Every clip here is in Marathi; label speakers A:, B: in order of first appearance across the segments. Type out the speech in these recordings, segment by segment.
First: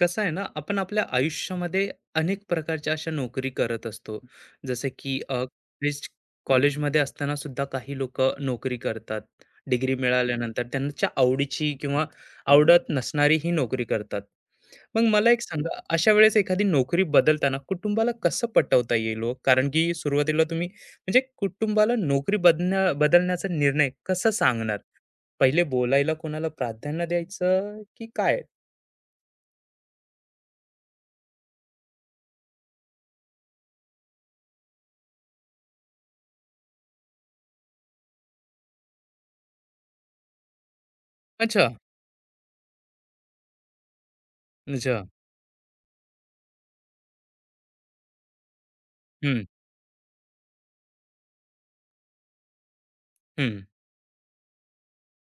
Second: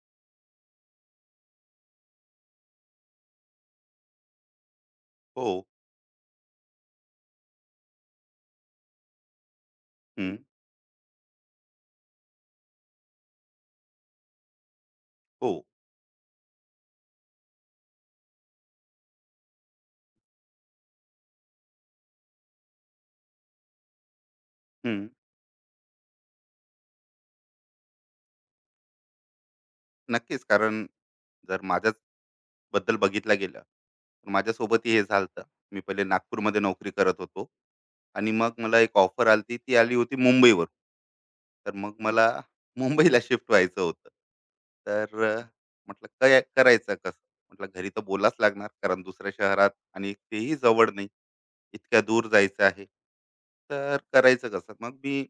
A: कसं आहे ना? आपण आपल्या आयुष्यामध्ये अनेक प्रकारच्या अशा नोकरी करत असतो. जसं की
B: हो.
A: कॉलेज, कॉलेजमध्ये असताना सुद्धा काही लोक नोकरी करतात. डिग्री
B: हं.
A: मिळाल्यानंतर त्यांच्या आवडीची किंवा आवडत नसणारी ही नोकरी करतात. मग मला एक
B: हो.
A: सांगा, अशा वेळेस एखादी नोकरी बदलताना कुटुंबाला कसं पटवता येईल हो? कारण की सुरुवातीला तुम्ही म्हणजे कुटुंबाला नोकरी बदलण्याचा निर्णय कसं सांगणार?
B: हं.
A: पहिले बोलायला कोणाला प्राधान्य द्यायचं की काय?
B: नक्कीच. कारण जर माझ्याच बद्दल बघितलं गेलं, तर माझ्यासोबतही हे झालं. मी पहिले नागपूरमध्ये नोकरी करत होतो आणि मग मला एक ऑफर आली ती आली होती मुंबईवरून.
A: अच्छा.
B: तर मग मला मुंबईला शिफ्ट व्हायचं होतं.
A: अच्छा.
B: तर म्हटलं काय करायचं कसं? म्हटलं घरी तर बोलावंच लागणार कारण दुसऱ्या
A: हं,
B: शहरात आणि तेही जवळ नाही. इतक्या दूर जायचं आहे.
A: हं,
B: तर करायचं कसं? मग मी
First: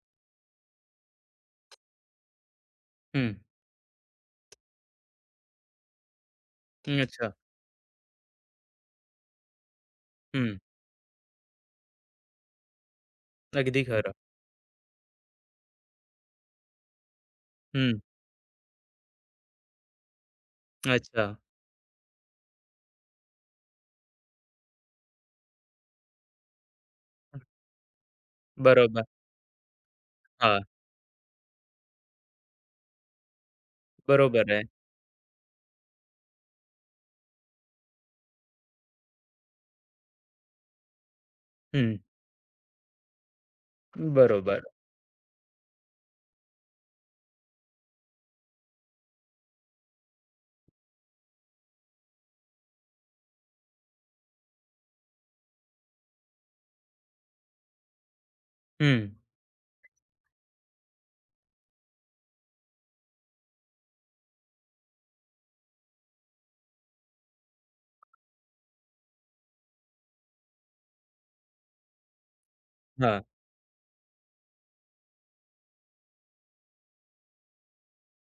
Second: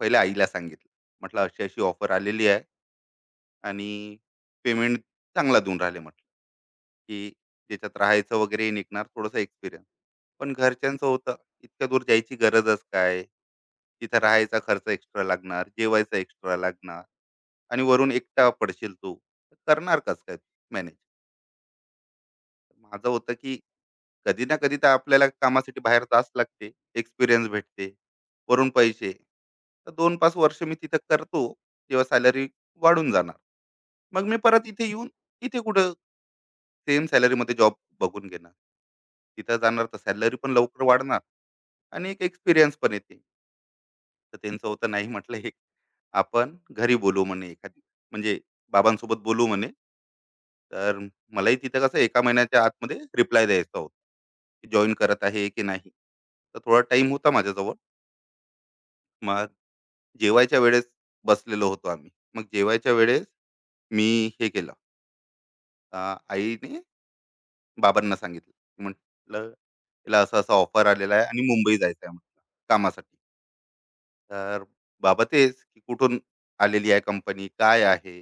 B: पहिले आईला सांगितलं. म्हटलं अशी अशी ऑफर आलेली आहे
A: हं.
B: आणि पेमेंट चांगला देऊन राहिले म्हटलं की
A: अच्छा.
B: ज्याच्यात राहायचं वगैरे निघणार थोडासा एक्सपिरियन्स पण
A: हं.
B: घरच्यांचं होतं इतक्या दूर जायची गरजच काय
A: अगदी खरं.
B: तिथं राहायचा खर्च एक्स्ट्रा लागणार जेवायचा एक्स्ट्रा लागणार आणि
A: हं.
B: वरून एकटा पडशील तू तर करणार कस काय मॅनेज
A: अच्छा.
B: माझं होतं की कधी ना कधी तर आपल्याला कामासाठी बाहेर जाच लागते एक्सपिरियन्स भेटते वरून
A: बरोबर.
B: पैसे तर दोन पाच
A: हां.
B: वर्ष मी तिथं करतो तेव्हा सॅलरी वाढून जाणार मग मी
A: बरोबर आहे.
B: परत इथे येऊन इथे कुठं सेम सॅलरीमध्ये जॉब बघून घेणार तिथं जाणार तर सॅलरी पण लवकर वाढणार
A: हं.
B: आणि एक एक्सपिरियन्स पण येते तर
A: बरोबर.
B: त्यांचं होतं नाही म्हटलं हे आपण घरी बोलू म्हणे एखादी म्हणजे बाबांसोबत बोलू म्हणे तर मलाही तिथं कसं एका महिन्याच्या आतमध्ये रिप्लाय द्यायचा होता जॉईन करत आहे की नाही तर थोडा टाइम होता माझ्याजवळ
A: हं.
B: मग जेवायच्या वेळेस बसलेलो होतो आम्ही मग जेवायच्या वेळेस मी हे केलं आईने बाबांना सांगितलं की म्हटलं तिला असं असं ऑफर आलेला आहे आणि मुंबई जायचं आहे म्हटलं कामासाठी
A: हां.
B: तर बाबा तेच की कुठून आलेली आहे कंपनी काय आहे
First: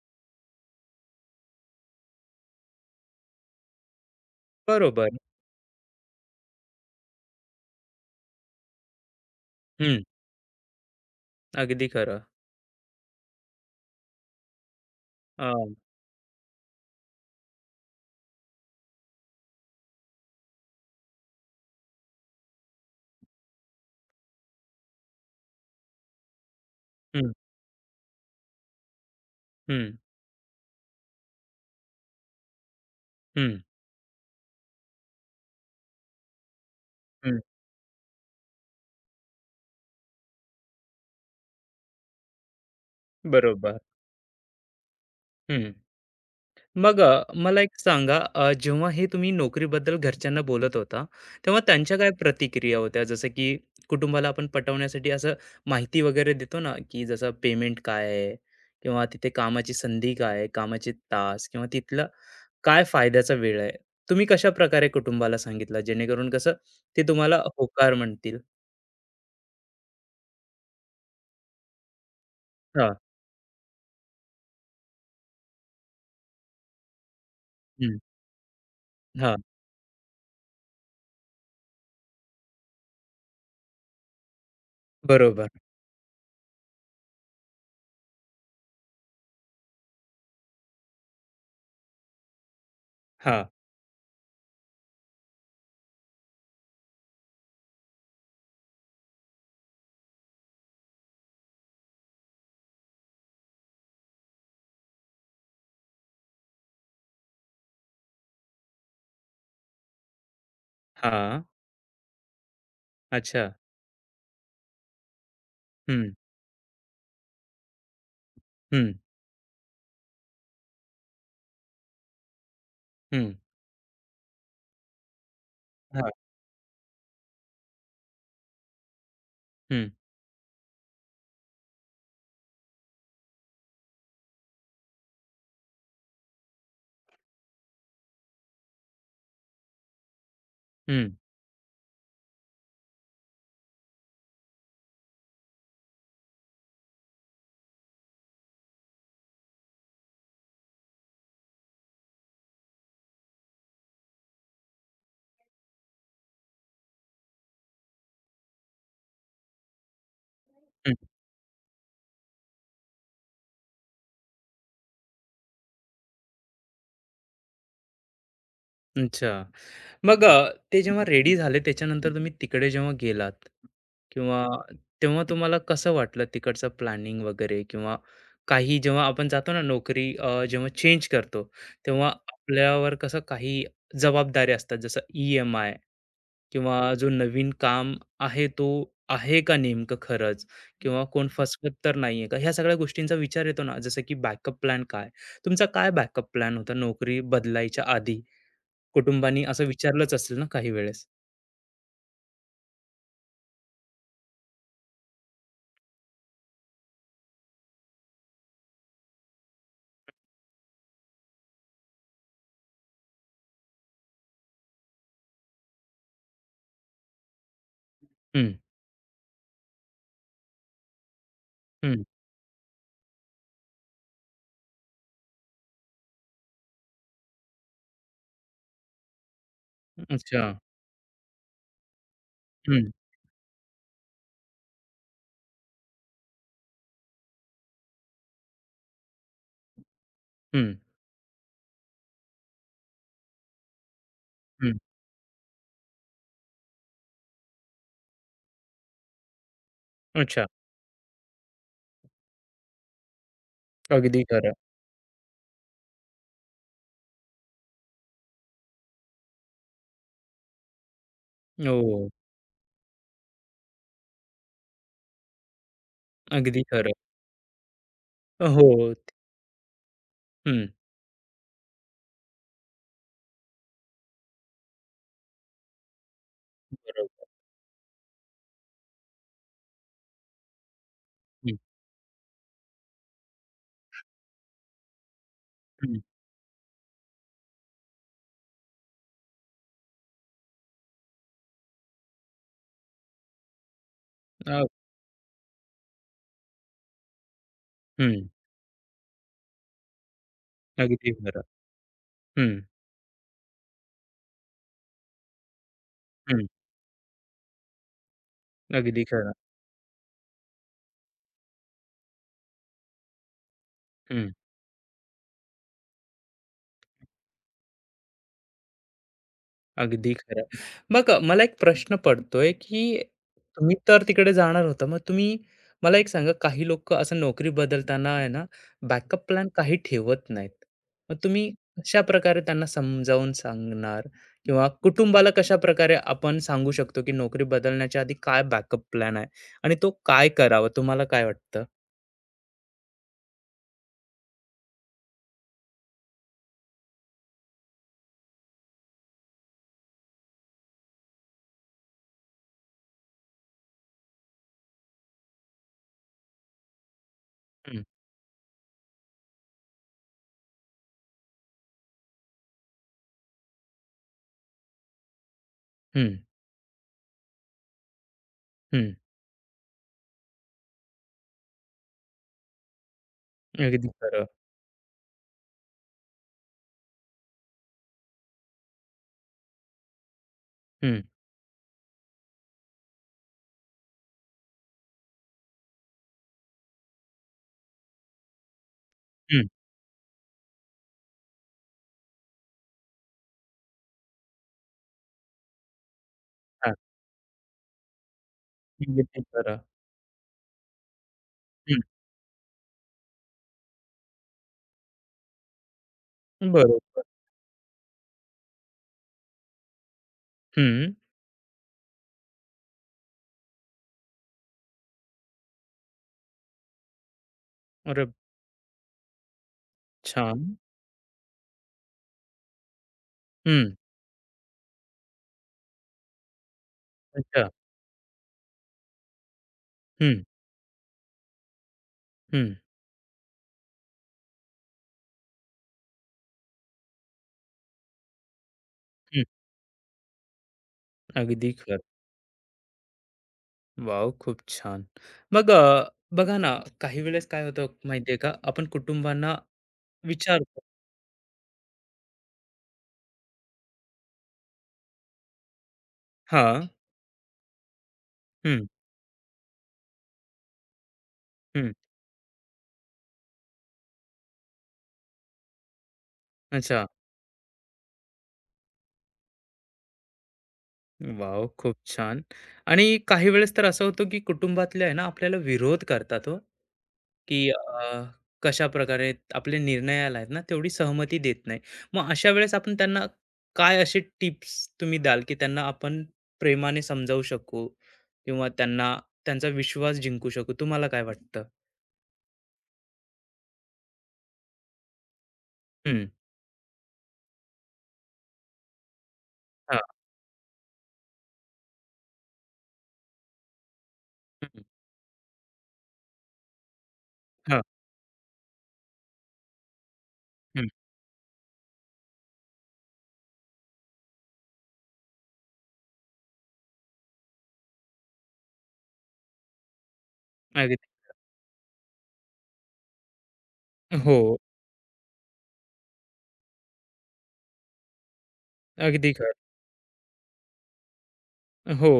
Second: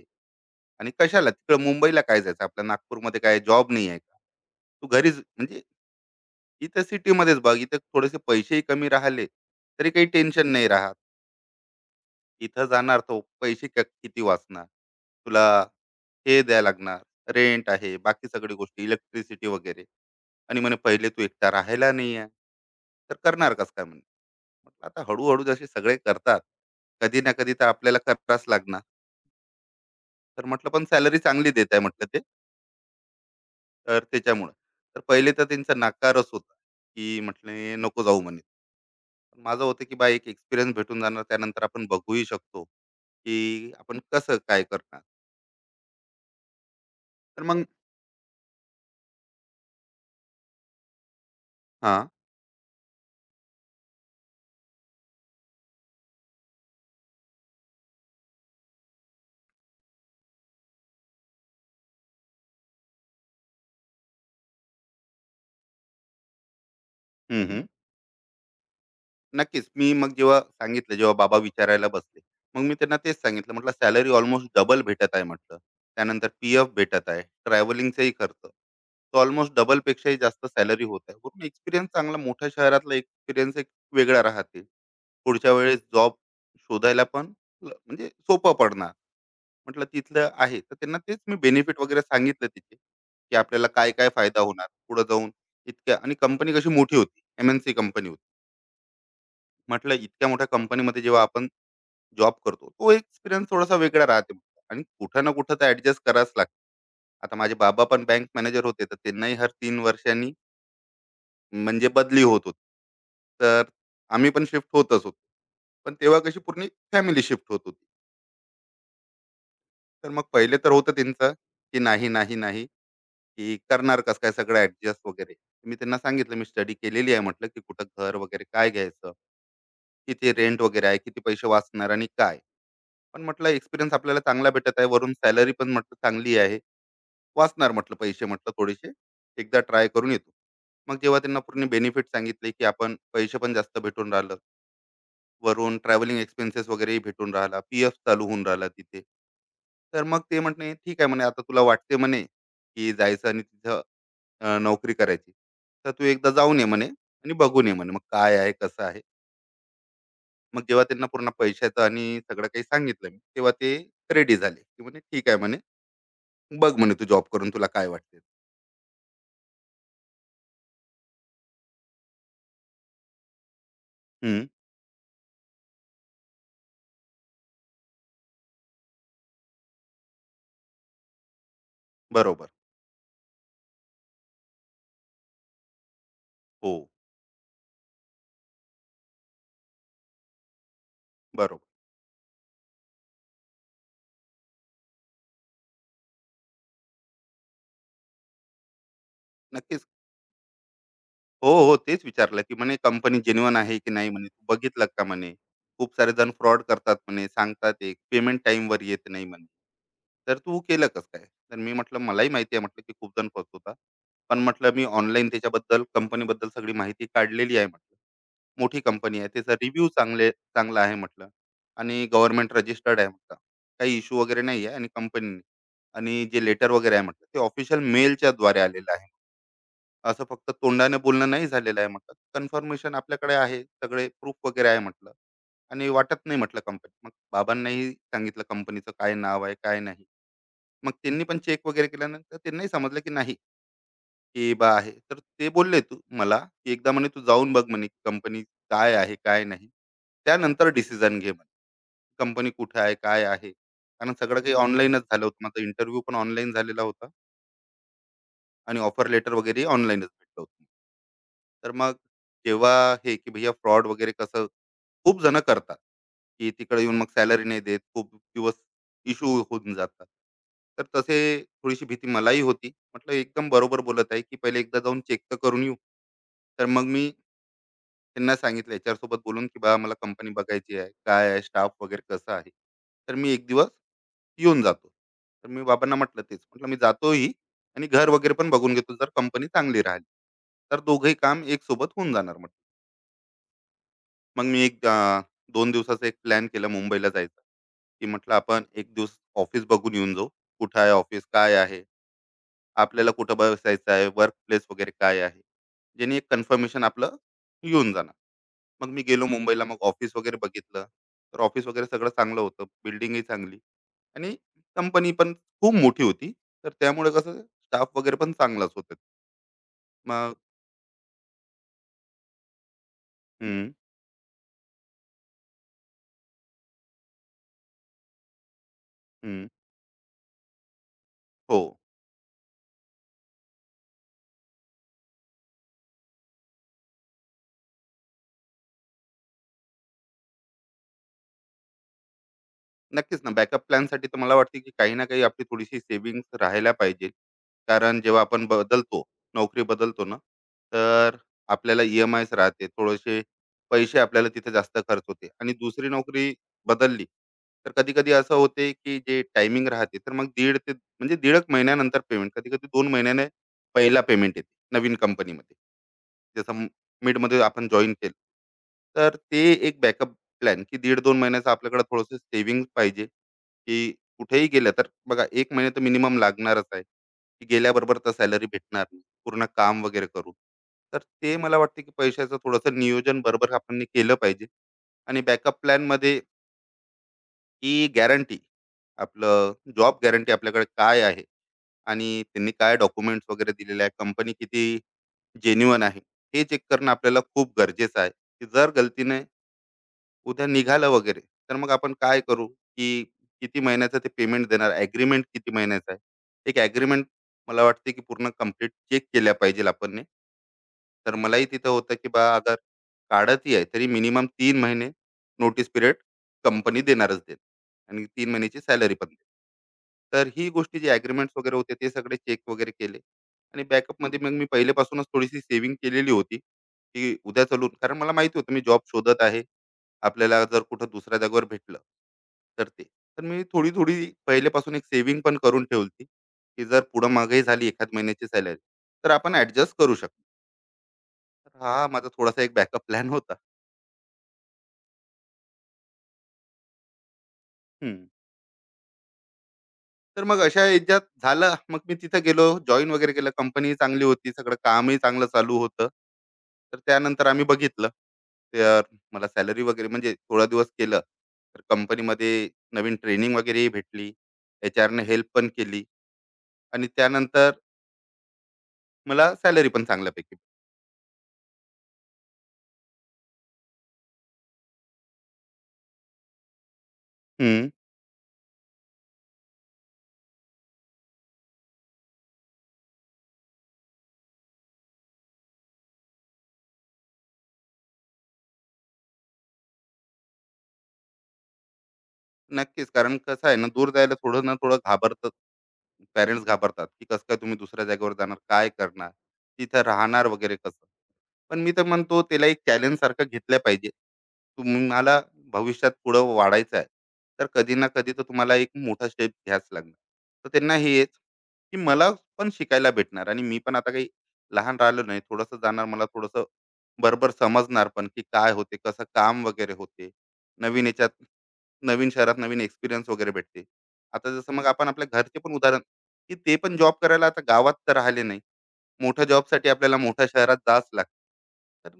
B: आणि कशाला तिकडं मुंबईला काय जायचं आपल्या नागपूरमध्ये काय जॉब नाही आहे का तू
A: बरोबर.
B: घरीच म्हणजे इथं सिटीमध्येच बघ इथं थोडेसे पैसेही कमी राहिले तरी
A: हं.
B: काही टेन्शन नाही राहत
A: अगदी खरं.
B: तिथं जाणार तर पैसे किती वाचणार तुला
A: हां.
B: हे द्यायला लागणार रेंट आहे बाकी सगळी गोष्टी इलेक्ट्रिसिटी वगैरे आणि म्हणे पहिले तू एकटा राहायला नाही आहे तर करणार कस काय म्हणे म्हटलं आता हळूहळू जसे सगळे करतात कधी
A: हं,
B: ना कधी तर आपल्याला करावंच लागणार
A: हं,
B: तर म्हटलं पण सॅलरी चांगली देत आहे म्हटलं ते
A: हं,
B: तर त्याच्यामुळे तर पहिले तर त्यांचा नाकारच होता की
A: हं.
B: म्हटले नको जाऊ म्हणे पण माझं होतं की बा एक एक्सपिरियन्स भेटून जाणार त्यानंतर आपण बघूही शकतो की
A: बरोबर.
B: आपण कसं काय करणार
A: मग
B: तर
A: मला
B: मग
A: एक सांगा, जेव्हा हे तुम्ही नोकरीबद्दल घरच्यांना बोलत होता, तेव्हा त्यांच्या
B: हां.
A: काय प्रतिक्रिया होत्या? जसं की कुटुंबाला आपण पटवण्यासाठी असं माहिती वगैरे देतो ना, की जसं पेमेंट काय आहे? किंवा तिथे कामाची संधी काय आहे? कामाचे तास किंवा तिथला काय फायद्याचा वेळ आहे? तुम्ही कशाप्रकारे कुटुंबाला सांगितलं, जेणेकरून कसं ते तुम्हाला
B: हं, न हं.
A: होकार म्हणतील?
B: नक्कीच. मी मग जेव्हा सांगितलं, जेव्हा बाबा विचारायला बसले, मग मी
A: हां.
B: त्यांना तेच सांगितलं म्हटलं, "सॅलरी ऑलमोस्ट डबल भेटत आहे" म्हटलं. "त्यानंतर PF भेटत आहे,
A: हं.
B: ट्रॅव्हलिंगचाही खर्च. तो
A: हां.
B: ऑलमोस्ट डबलपेक्षाही जास्त सॅलरी होत आहे." वरून एक्सपिरियन्स चांगला मोठ्या शहरातला एक्सपिरियन्स एक वेगळा राहते.
A: बरोबर.
B: पुढच्या वेळेस जॉब शोधायला पण म्हणजे सोपं पडणार. म्हटलं, "तिथलं आहे." तर त्यांना तेच मी बेनिफिट वगैरे सांगितलं तिथे, की
A: हां.
B: आपल्याला काय-काय फायदा होणार पुढे जाऊन इतक्या आणि कंपनी कशी मोठी होती, MNC कंपनी म्हटलं इतक्या मोठ्या कंपनीमध्ये जेव्हा आपण जॉब करतो तो एक्सपिरियन्स थोडासा वेगळा राहते आणि कुठं ना कुठं तर ऍडजस्ट करावंच लागतं आता माझे बाबा पण बँक मॅनेजर होते तर त्यांनाही हर 3 वर्षांनी
A: हां.
B: म्हणजे बदली होत होती
A: अच्छा.
B: तर आम्ही पण शिफ्ट होतच होतो पण
A: हं.
B: तेव्हा कशी पूर्ण फॅमिली शिफ्ट होत होती
A: हं.
B: तर मग पहिले तर होतं त्यांचं की नाही नाही नाही
A: हं.
B: की करणार कसं काय सगळं ऍडजस्ट वगैरे मी त्यांना
A: हां.
B: सांगितलं मी स्टडी केलेली आहे म्हटलं की कुठं घर वगैरे काय घ्यायचं
A: हं.
B: किती रेंट वगैरे आहे किती पैसे वाचणार आणि काय पण म्हटलं एक्सपिरियन्स आपल्याला चांगला भेटत आहे. वरून सॅलरी पण म्हटलं चांगली आहे. वाचणार म्हटलं पैसे म्हटलं थोडेसे. एकदा ट्राय करून येतो. मग
A: हं.
B: जेव्हा त्यांना पूर्ण बेनिफिट सांगितले, की आपण पैसे पण जास्त भेटून राहिलं. वरून ट्रॅव्हलिंग एक्सपेन्सेस वगैरेही भेटून राहिला. PF चालू होऊन राहिला तिथे. तर मग ते म्हटले, "ठीक आहे," म्हणे, "आता तुला वाटते," म्हणे, "की जायचं आणि तिथं नोकरी करायची. तर तू एकदा जाऊन ये," म्हणे, "आणि बघून ये," म्हणे, "मग काय आहे, कसं आहे?" मग जेव्हा
A: हं.
B: त्यांना पूर्ण पैशाचं आणि सगळं काही सांगितलं मी, तेव्हा ते रेडी झाले. ते म्हणे, "ठीक आहे," म्हणे. बघ म्हणे तू जॉब करून तुला काय वाटते.
A: अच्छा. मग ते जेव्हा रेडी झाले, त्याच्यानंतर तुम्ही तिकडे जेव्हा गेलात, किंवा
B: हं,
A: तेव्हा तुम्हाला कसं वाटलं? तिकडचं प्लॅनिंग वगैरे किंवा काही, जेव्हा आपण जातो ना नोकरी, जेव्हा चेंज करतो, तेव्हा
B: बरोबर.
A: आपल्यावर कसं काही जबाबदारी असतात, जसं ईएमआय किंवा
B: हो,
A: जो नवीन काम आहे तो आहे का नेमकं खरंच, किंवा कोण
B: बरोबर.
A: फसवत तर नाहीये का? ह्या सगळ्या गोष्टींचा विचार येतो ना. जसं की बॅकअप प्लॅन काय? तुमचा काय बॅकअप प्लॅन होता नोकरी बदलायच्या आधी? कुटुंबानी असं
B: नक्कीच.
A: विचारलंच असेल ना काही वेळेस?
B: हो, हो. तेच विचारलं, की म्हणे कंपनी जेन्युइन आहे की नाही म्हणे, तू बघितलं का म्हणे? खूप सारे जण फ्रॉड करतात म्हणे, सांगतात एक, पेमेंट टाईमवर येत नाही म्हणे. तर तू केलं कसं काय? तर मी म्हटलं, मलाही माहिती आहे म्हटलं, की खूप जण फसवतात. पण म्हटलं मी ऑनलाईन त्याच्याबद्दल, कंपनीबद्दल सगळी माहिती काढलेली आहे म्हटलं.
A: हं,
B: मोठी कंपनी आहे, त्याचा रिव्ह्यू चांगले चांगला आहे म्हटलं
A: हं.
B: आणि गव्हर्नमेंट रजिस्टर्ड आहे म्हटलं. काही इश्यू वगैरे नाही आहे आणि कंपनी आणि जे लेटर वगैरे आहे म्हटलं, ते ऑफिशियल मेलच्याद्वारे आलेलं आहे. असं
A: अच्छा.
B: फक्त तोंडाने बोलणं नाही झालेलं आहे म्हटलं.
A: हं,
B: कन्फर्मेशन आपल्याकडे आहे, सगळे प्रूफ वगैरे आहे म्हटलं आणि वाटत नाही म्हटलं कंपनी. मग बाबांनाही सांगितलं कंपनीचं काय नाव आहे, काय नाही.
A: हं,
B: मग त्यांनी पण चेक वगैरे केल्यानंतर त्यांनाही समजलं की नाही की बा
A: हं.
B: आहे. तर ते बोलले तू मला, की "एकदा म्हणे तू जाऊन बघ म्हणे कंपनी काय आहे, काय नाही.
A: अच्छा.
B: त्यानंतर डिसिजन घे म्हणे. कंपनी कुठे आहे, काय आहे?" कारण
A: अगदी
B: सगळं
A: खरं.
B: काही बरोबर. ऑनलाईनच झालं होतं. माझा इंटरव्ह्यू पण ऑनलाईन झालेला होता आणि ऑफर लेटर वगैरे ऑनलाईनच भेटलं होतं. तर मग
A: हो.
B: जेव्हा हे की भैया फ्रॉड वगैरे कसं खूप जण करतात की
A: अगदी
B: तिकडे येऊन
A: खरं.
B: मग सॅलरी नाही देत खूप दिवस
A: हो.
B: इश्यू होऊन जातात
A: हं.
B: तर तसे थोडीशी भीती मलाही होती म्हटलं एकदम बरोबर बोलत आहे की पहिले एकदा जाऊन चेक तर करून येऊ तर मग मी
A: बरोबर.
B: त्यांना सांगितलं HR सोबत बोलून की बा मला कंपनी बघायची आहे काय आहे
A: हं,
B: स्टाफ वगैरे कसं आहे तर मी एक दिवस येऊन जातो तर मी बाबांना
A: हं.
B: म्हटलं तेच म्हटलं मी जातोही आणि घर वगैरे पण बघून घेतो जर कंपनी चांगली राहिली तर दोघंही काम एक सोबत होऊन जाणार मग
A: अ,
B: मी 2 दिवसाचा एक प्लॅन केला मुंबईला जायचा, की
A: हं.
B: म्हटलं आपण एक दिवस ऑफिस बघून येऊन जाऊ. कुठं आहे
A: अगदी
B: ऑफिस?
A: खरं.
B: काय आहे?
A: हं,
B: आपल्याला कुठं बसायचं आहे? वर्क प्लेस वगैरे काय आहे? ज्याने एक
A: हं.
B: कन्फर्मेशन आपलं येऊन जाणार. मग मी
A: अगदी
B: गेलो
A: खरं.
B: मुंबईला. मग ऑफिस वगैरे बघितलं. तर ऑफिस वगैरे सगळं चांगलं होतं. बिल्डिंगही चांगली
A: हं.
B: आणि कंपनी पण खूप मोठी होती. तर त्यामुळे कसं स्टाफ वगैरे पण चांगलाच होता.
A: अगदी
B: मग
A: खरं. मग मला एक प्रश्न पडतोय, की
B: हं,
A: तुम्ही तर तिकडे जाणार होता. मग तुम्ही मला एक सांगा, काही लोकं असं नोकरी बदलताना आहे ना, बॅकअप प्लॅन
B: हं.
A: काही ठेवत नाहीत. मग तुम्ही
B: हो.
A: कशाप्रकारे त्यांना समजावून सांगणार, किंवा कुटुंबाला कशाप्रकारे आपण सांगू शकतो, की नोकरी बदलण्याच्या आधी काय बॅकअप प्लॅन आहे आणि तो काय करावा? तुम्हाला काय वाटतं?
B: नक्कीच ना बॅकअप प्लॅनसाठी तर मला वाटते की काही ना काही आपली थोडीशी सेव्हिंग राहायला पाहिजे कारण जेव्हा आपण बदलतो नोकरी बदलतो ना तर आपल्याला ई एम आयच राहते थोडेसे पैसे आपल्याला तिथे जास्त खर्च होते आणि दुसरी नोकरी बदलली तर
A: हं,
B: कधी कधी असं होते की जे टायमिंग राहते तर मग दीड ते म्हणजे दीड एक महिन्यानंतर पेमेंट कधी कधी 2 महिन्याने पहिला पेमेंट येते नवीन कंपनीमध्ये
A: हं,
B: जसं मिडमध्ये आपण जॉईन केलं
A: हं.
B: तर ते एक बॅकअप प्लॅन की दीड दोन महिन्याचा आपल्याकडे थोडंसं सेव्हिंग पाहिजे
A: अगदी
B: की
A: खरं.
B: कुठेही गेलं तर बघा 1 महिना तर मिनिमम लागणारच आहे, की गेल्याबरोबर तर सॅलरी भेटणार नाही. पूर्ण काम वगैरे करू. तर
A: हं,
B: ते मला वाटतं की पैशाचं थोडंसं नियोजन बरोबर आपण केलं पाहिजे आणि बॅकअप प्लॅनमध्ये ही गॅरंटी
A: हं.
B: आपलं जॉब गॅरंटी आपल्याकडे काय आहे आणि त्यांनी काय डॉक्युमेंट्स वगैरे दिलेले आहे, कंपनी किती जेन्युइन आहे, हे चेक
A: हां.
B: करणं आपल्याला खूप गरजेचं आहे, की जर गलतीने
A: अगदी खरं.
B: उद्या निघालं वगैरे तर मग
A: हं.
B: आपण काय करू की किती महिन्याचं ते पेमेंट देणार ॲग्रीमेंट किती महिन्याचं आहे एक
A: बरोबर.
B: ॲग्रीमेंट मला वाटते की पूर्ण कम्प्लीट चेक केल्या पाहिजे आपण
A: हं.
B: तर मलाही तिथं होतं की बा अगर काढतही आहे तरी मिनिमम 3 महिने नोटीस पिरियड कंपनी देणारच देणार
A: अरे,
B: आणि 3 महिन्याची सॅलरी पण देणार. तर ही
A: छान.
B: गोष्टी जे ॲग्रीमेंट्स वगैरे होते ते सगळे चेक वगैरे केले आणि
A: हं.
B: बॅकअपमध्ये मग मी पहिल्यापासूनच थोडीशी सेव्हिंग केलेली होती की उद्या
A: अच्छा.
B: चलून कारण मला माहिती होतं मी जॉब शोधत आहे
A: हं,
B: आपल्याला जर कुठं दुसऱ्या जागेवर भेटलं
A: हं,
B: तर ते. तर मी थोडी थोडी पहिलेपासून एक सेव्हिंग पण करून ठेवली, की जर पुढं महागाई झाली एखाद महिन्याची सॅलरी, तर
A: हं.
B: आपण ॲडजस्ट करू शकतो. तर
A: अगदी
B: हा
A: खरं.
B: माझा थोडासा एक बॅकअप प्लॅन होता.
A: वॉव! खूप छान. मग बघा ना, काही वेळेस काय होतं
B: हं.
A: माहिती आहे का? आपण कुटुंबांना
B: तर मग
A: विचारतो.
B: अशा ह्याच्यात झालं, मग मी तिथं गेलो, जॉइन वगैरे केलं. कंपनीही चांगली होती, सगळं कामही चांगलं चालू होतं.
A: हां.
B: तर त्यानंतर आम्ही बघितलं,
A: हं,
B: तर मला सॅलरी वगैरे म्हणजे थोडा दिवस केलं, तर
A: हं.
B: कंपनीमध्ये नवीन ट्रेनिंग वगैरेही भेटली. एचआरने हेल्प पण केली
A: अच्छा.
B: आणि त्यानंतर मला सॅलरी पण चांगल्यापैकी.
A: वॉव! खूप छान. आणि काही वेळेस तर असं होतं, की कुटुंबातले आहे ना आपल्याला विरोध करतात हो, की
B: हं.
A: कशाप्रकारे आपले निर्णयाला आहेत ना तेवढी सहमती देत नाही. मग अशा वेळेस आपण त्यांना काय असे टिप्स तुम्ही द्याल, की त्यांना आपण प्रेमाने समजावू शकू, किंवा त्यांना त्यांचा विश्वास जिंकू शकू? तुम्हाला काय वाटतं?
B: नक्कीच. कारण कसं आहे ना, दूर जायला थोडं ना थोडं घाबरतात.
A: हं.
B: पेरेंट्स घाबरतात, की कसं काय तुम्ही दुसऱ्या जागेवर जाणार? काय करणार?
A: हां.
B: तिथं राहणार वगैरे कसं? पण मी तर म्हणतो त्याला एक चॅलेंज सारखं घेतलं पाहिजे.
A: हं.
B: तुम्हाला भविष्यात पुढं वाढायचं आहे, तर
A: हां.
B: कधी ना कधी तर तुम्हाला एक मोठा स्टेप घ्यावाच लागणार. तर
A: हं.
B: त्यांना हे हेच, की मला पण शिकायला भेटणार आणि मी पण आता काही लहान राहिलो नाही. थोडंसं जाणार मला थोडंसं बरोबर समजणार पण, की काय होते, कसं काम वगैरे होते.
A: अगदी.
B: नवीन याच्यात नवीन शहरात नवीन एक्सपिरियन्स वगैरे भेटते. आता
A: हो,
B: जसं मग आपण आपल्या घरचे पण उदाहरण, की ते पण जॉब करायला आता गावात तर राहिले नाही.
A: अगदी
B: मोठ्या
A: खरं.
B: जॉबसाठी आपल्याला मोठ्या शहरात जावंच लागतं.
A: हो.
B: तर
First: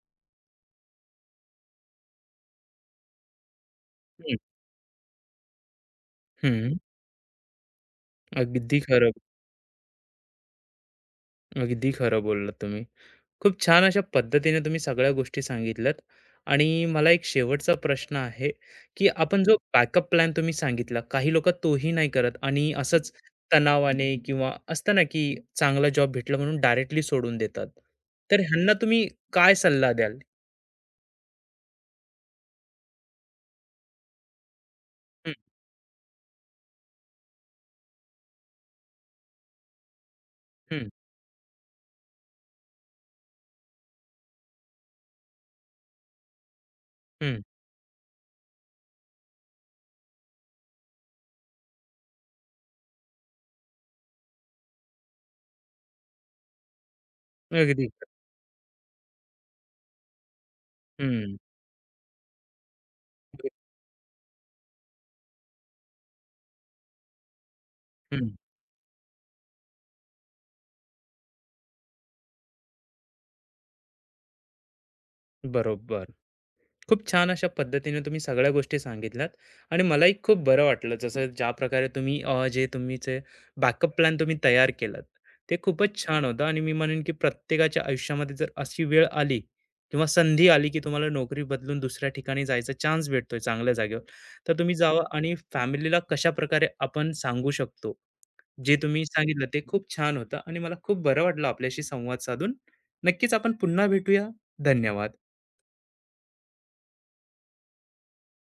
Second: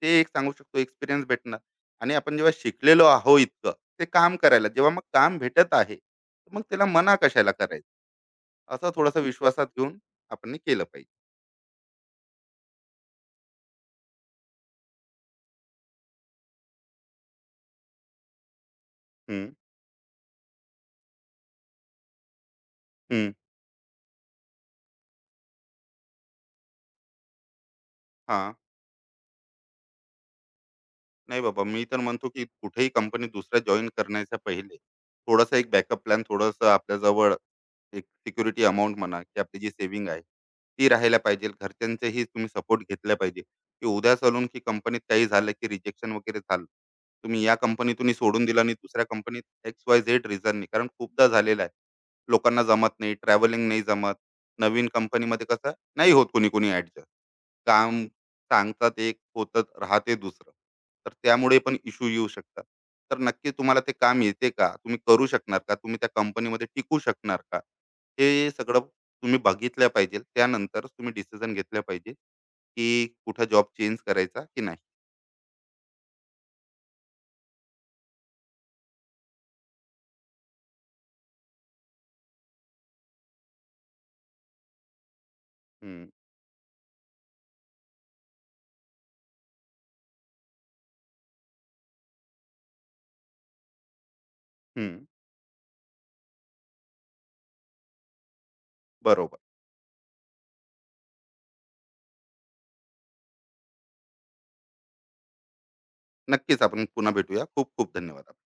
B: ते एक सांगू शकतो एक्सपिरियन्स भेटणार आणि आपण जेव्हा शिकलेलो आहोत इतकं, ते
A: हं,
B: काम करायला जेव्हा मग काम भेटत आहे, तर मग
A: हं.
B: त्याला मना कशाला करायचं?
A: अगदी
B: असा
A: खरं.
B: थोडासा विश्वासात घेऊन आपण हे केलं पाहिजे.
A: अगदी खरं बोललात तुम्ही. खूप छान अशा पद्धतीने तुम्ही सगळ्या गोष्टी सांगितल्यात. आणि मला एक शेवटचा प्रश्न आहे, की आपण
B: हं,
A: जो बॅकअप प्लॅन तुम्ही सांगितला, काही लोकं तोही नाही करत, आणि असंच
B: हं.
A: तणावाने किंवा असतं ना, की चांगला जॉब भेटला म्हणून डायरेक्टली सोडून देतात. तर
B: हां.
A: ह्यांना तुम्ही काय सल्ला द्याल?
B: नाही बाबा, मी तर म्हणतो की कुठेही कंपनी दुसऱ्या जॉइन करण्याच्या पहिले
A: हं,
B: थोडासा एक बॅकअप प्लॅन, थोडंसं आपल्याजवळ एक सिक्युरिटी अमाउंट म्हणा, की आपली जी सेव्हिंग आहे,
A: हं,
B: ती राहायला पाहिजे. घरच्यांचाही तुम्ही सपोर्ट घेतला पाहिजे, की उद्या चालून की कंपनीत काही झालं, की रिजेक्शन वगैरे झालं,
A: हं.
B: तुम्ही या कंपनीतूनही सोडून दिलं आणि दुसऱ्या कंपनीत XYZ रिझननी कारण खूपदा झालेलं आहे. लोकांना जमत नाही, ट्रॅव्हलिंग नाही जमत. नवीन कंपनीमध्ये कसं नाही होत कोणी-कोणी ॲडजस्ट.
A: अगदी.
B: काम सांगतात एक, होतं राहते दुसरं. तर
A: हं,
B: त्यामुळे पण इश्यू येऊ शकतात. तर नक्की तुम्हाला ते काम येते का? तुम्ही करू शकणार का? तुम्ही त्या कंपनीमध्ये टिकू शकणार का?
A: हं.
B: हे सगळं तुम्ही बघितलं पाहिजे. त्यानंतरच तुम्ही डिसिजन घेतलं पाहिजे, की कुठं जॉब चेंज करायचा की नाही.
A: बरोबर. खूप छान अशा पद्धतीने तुम्ही सगळ्या गोष्टी सांगितल्यात, आणि मलाही खूप बरं वाटलं, जसं ज्या प्रकारे तुम्ही जे तुमचे बॅकअप प्लॅन तुम्ही तयार केलात, ते खूपच
B: हं,
A: छान होतं. आणि मी म्हणेन की प्रत्येकाच्या आयुष्यामध्ये जर अशी वेळ आली किंवा संधी आली, की तुम्हाला नोकरी बदलून दुसऱ्या ठिकाणी जायचा चान्स भेटतोय चांगल्या जागेवर, तर तुम्ही
B: हं.
A: जावा. आणि फॅमिलीला कशा प्रकारे आपण सांगू शकतो, जे तुम्ही
B: बरोबर.
A: सांगितलं ते खूप छान होतं. आणि मला खूप बरं वाटलं आपल्याशी संवाद साधून. नक्कीच आपण पुन्हा भेटूया. धन्यवाद.
B: नक्कीच आपण पुन्हा भेटूया. खूप खूप धन्यवाद.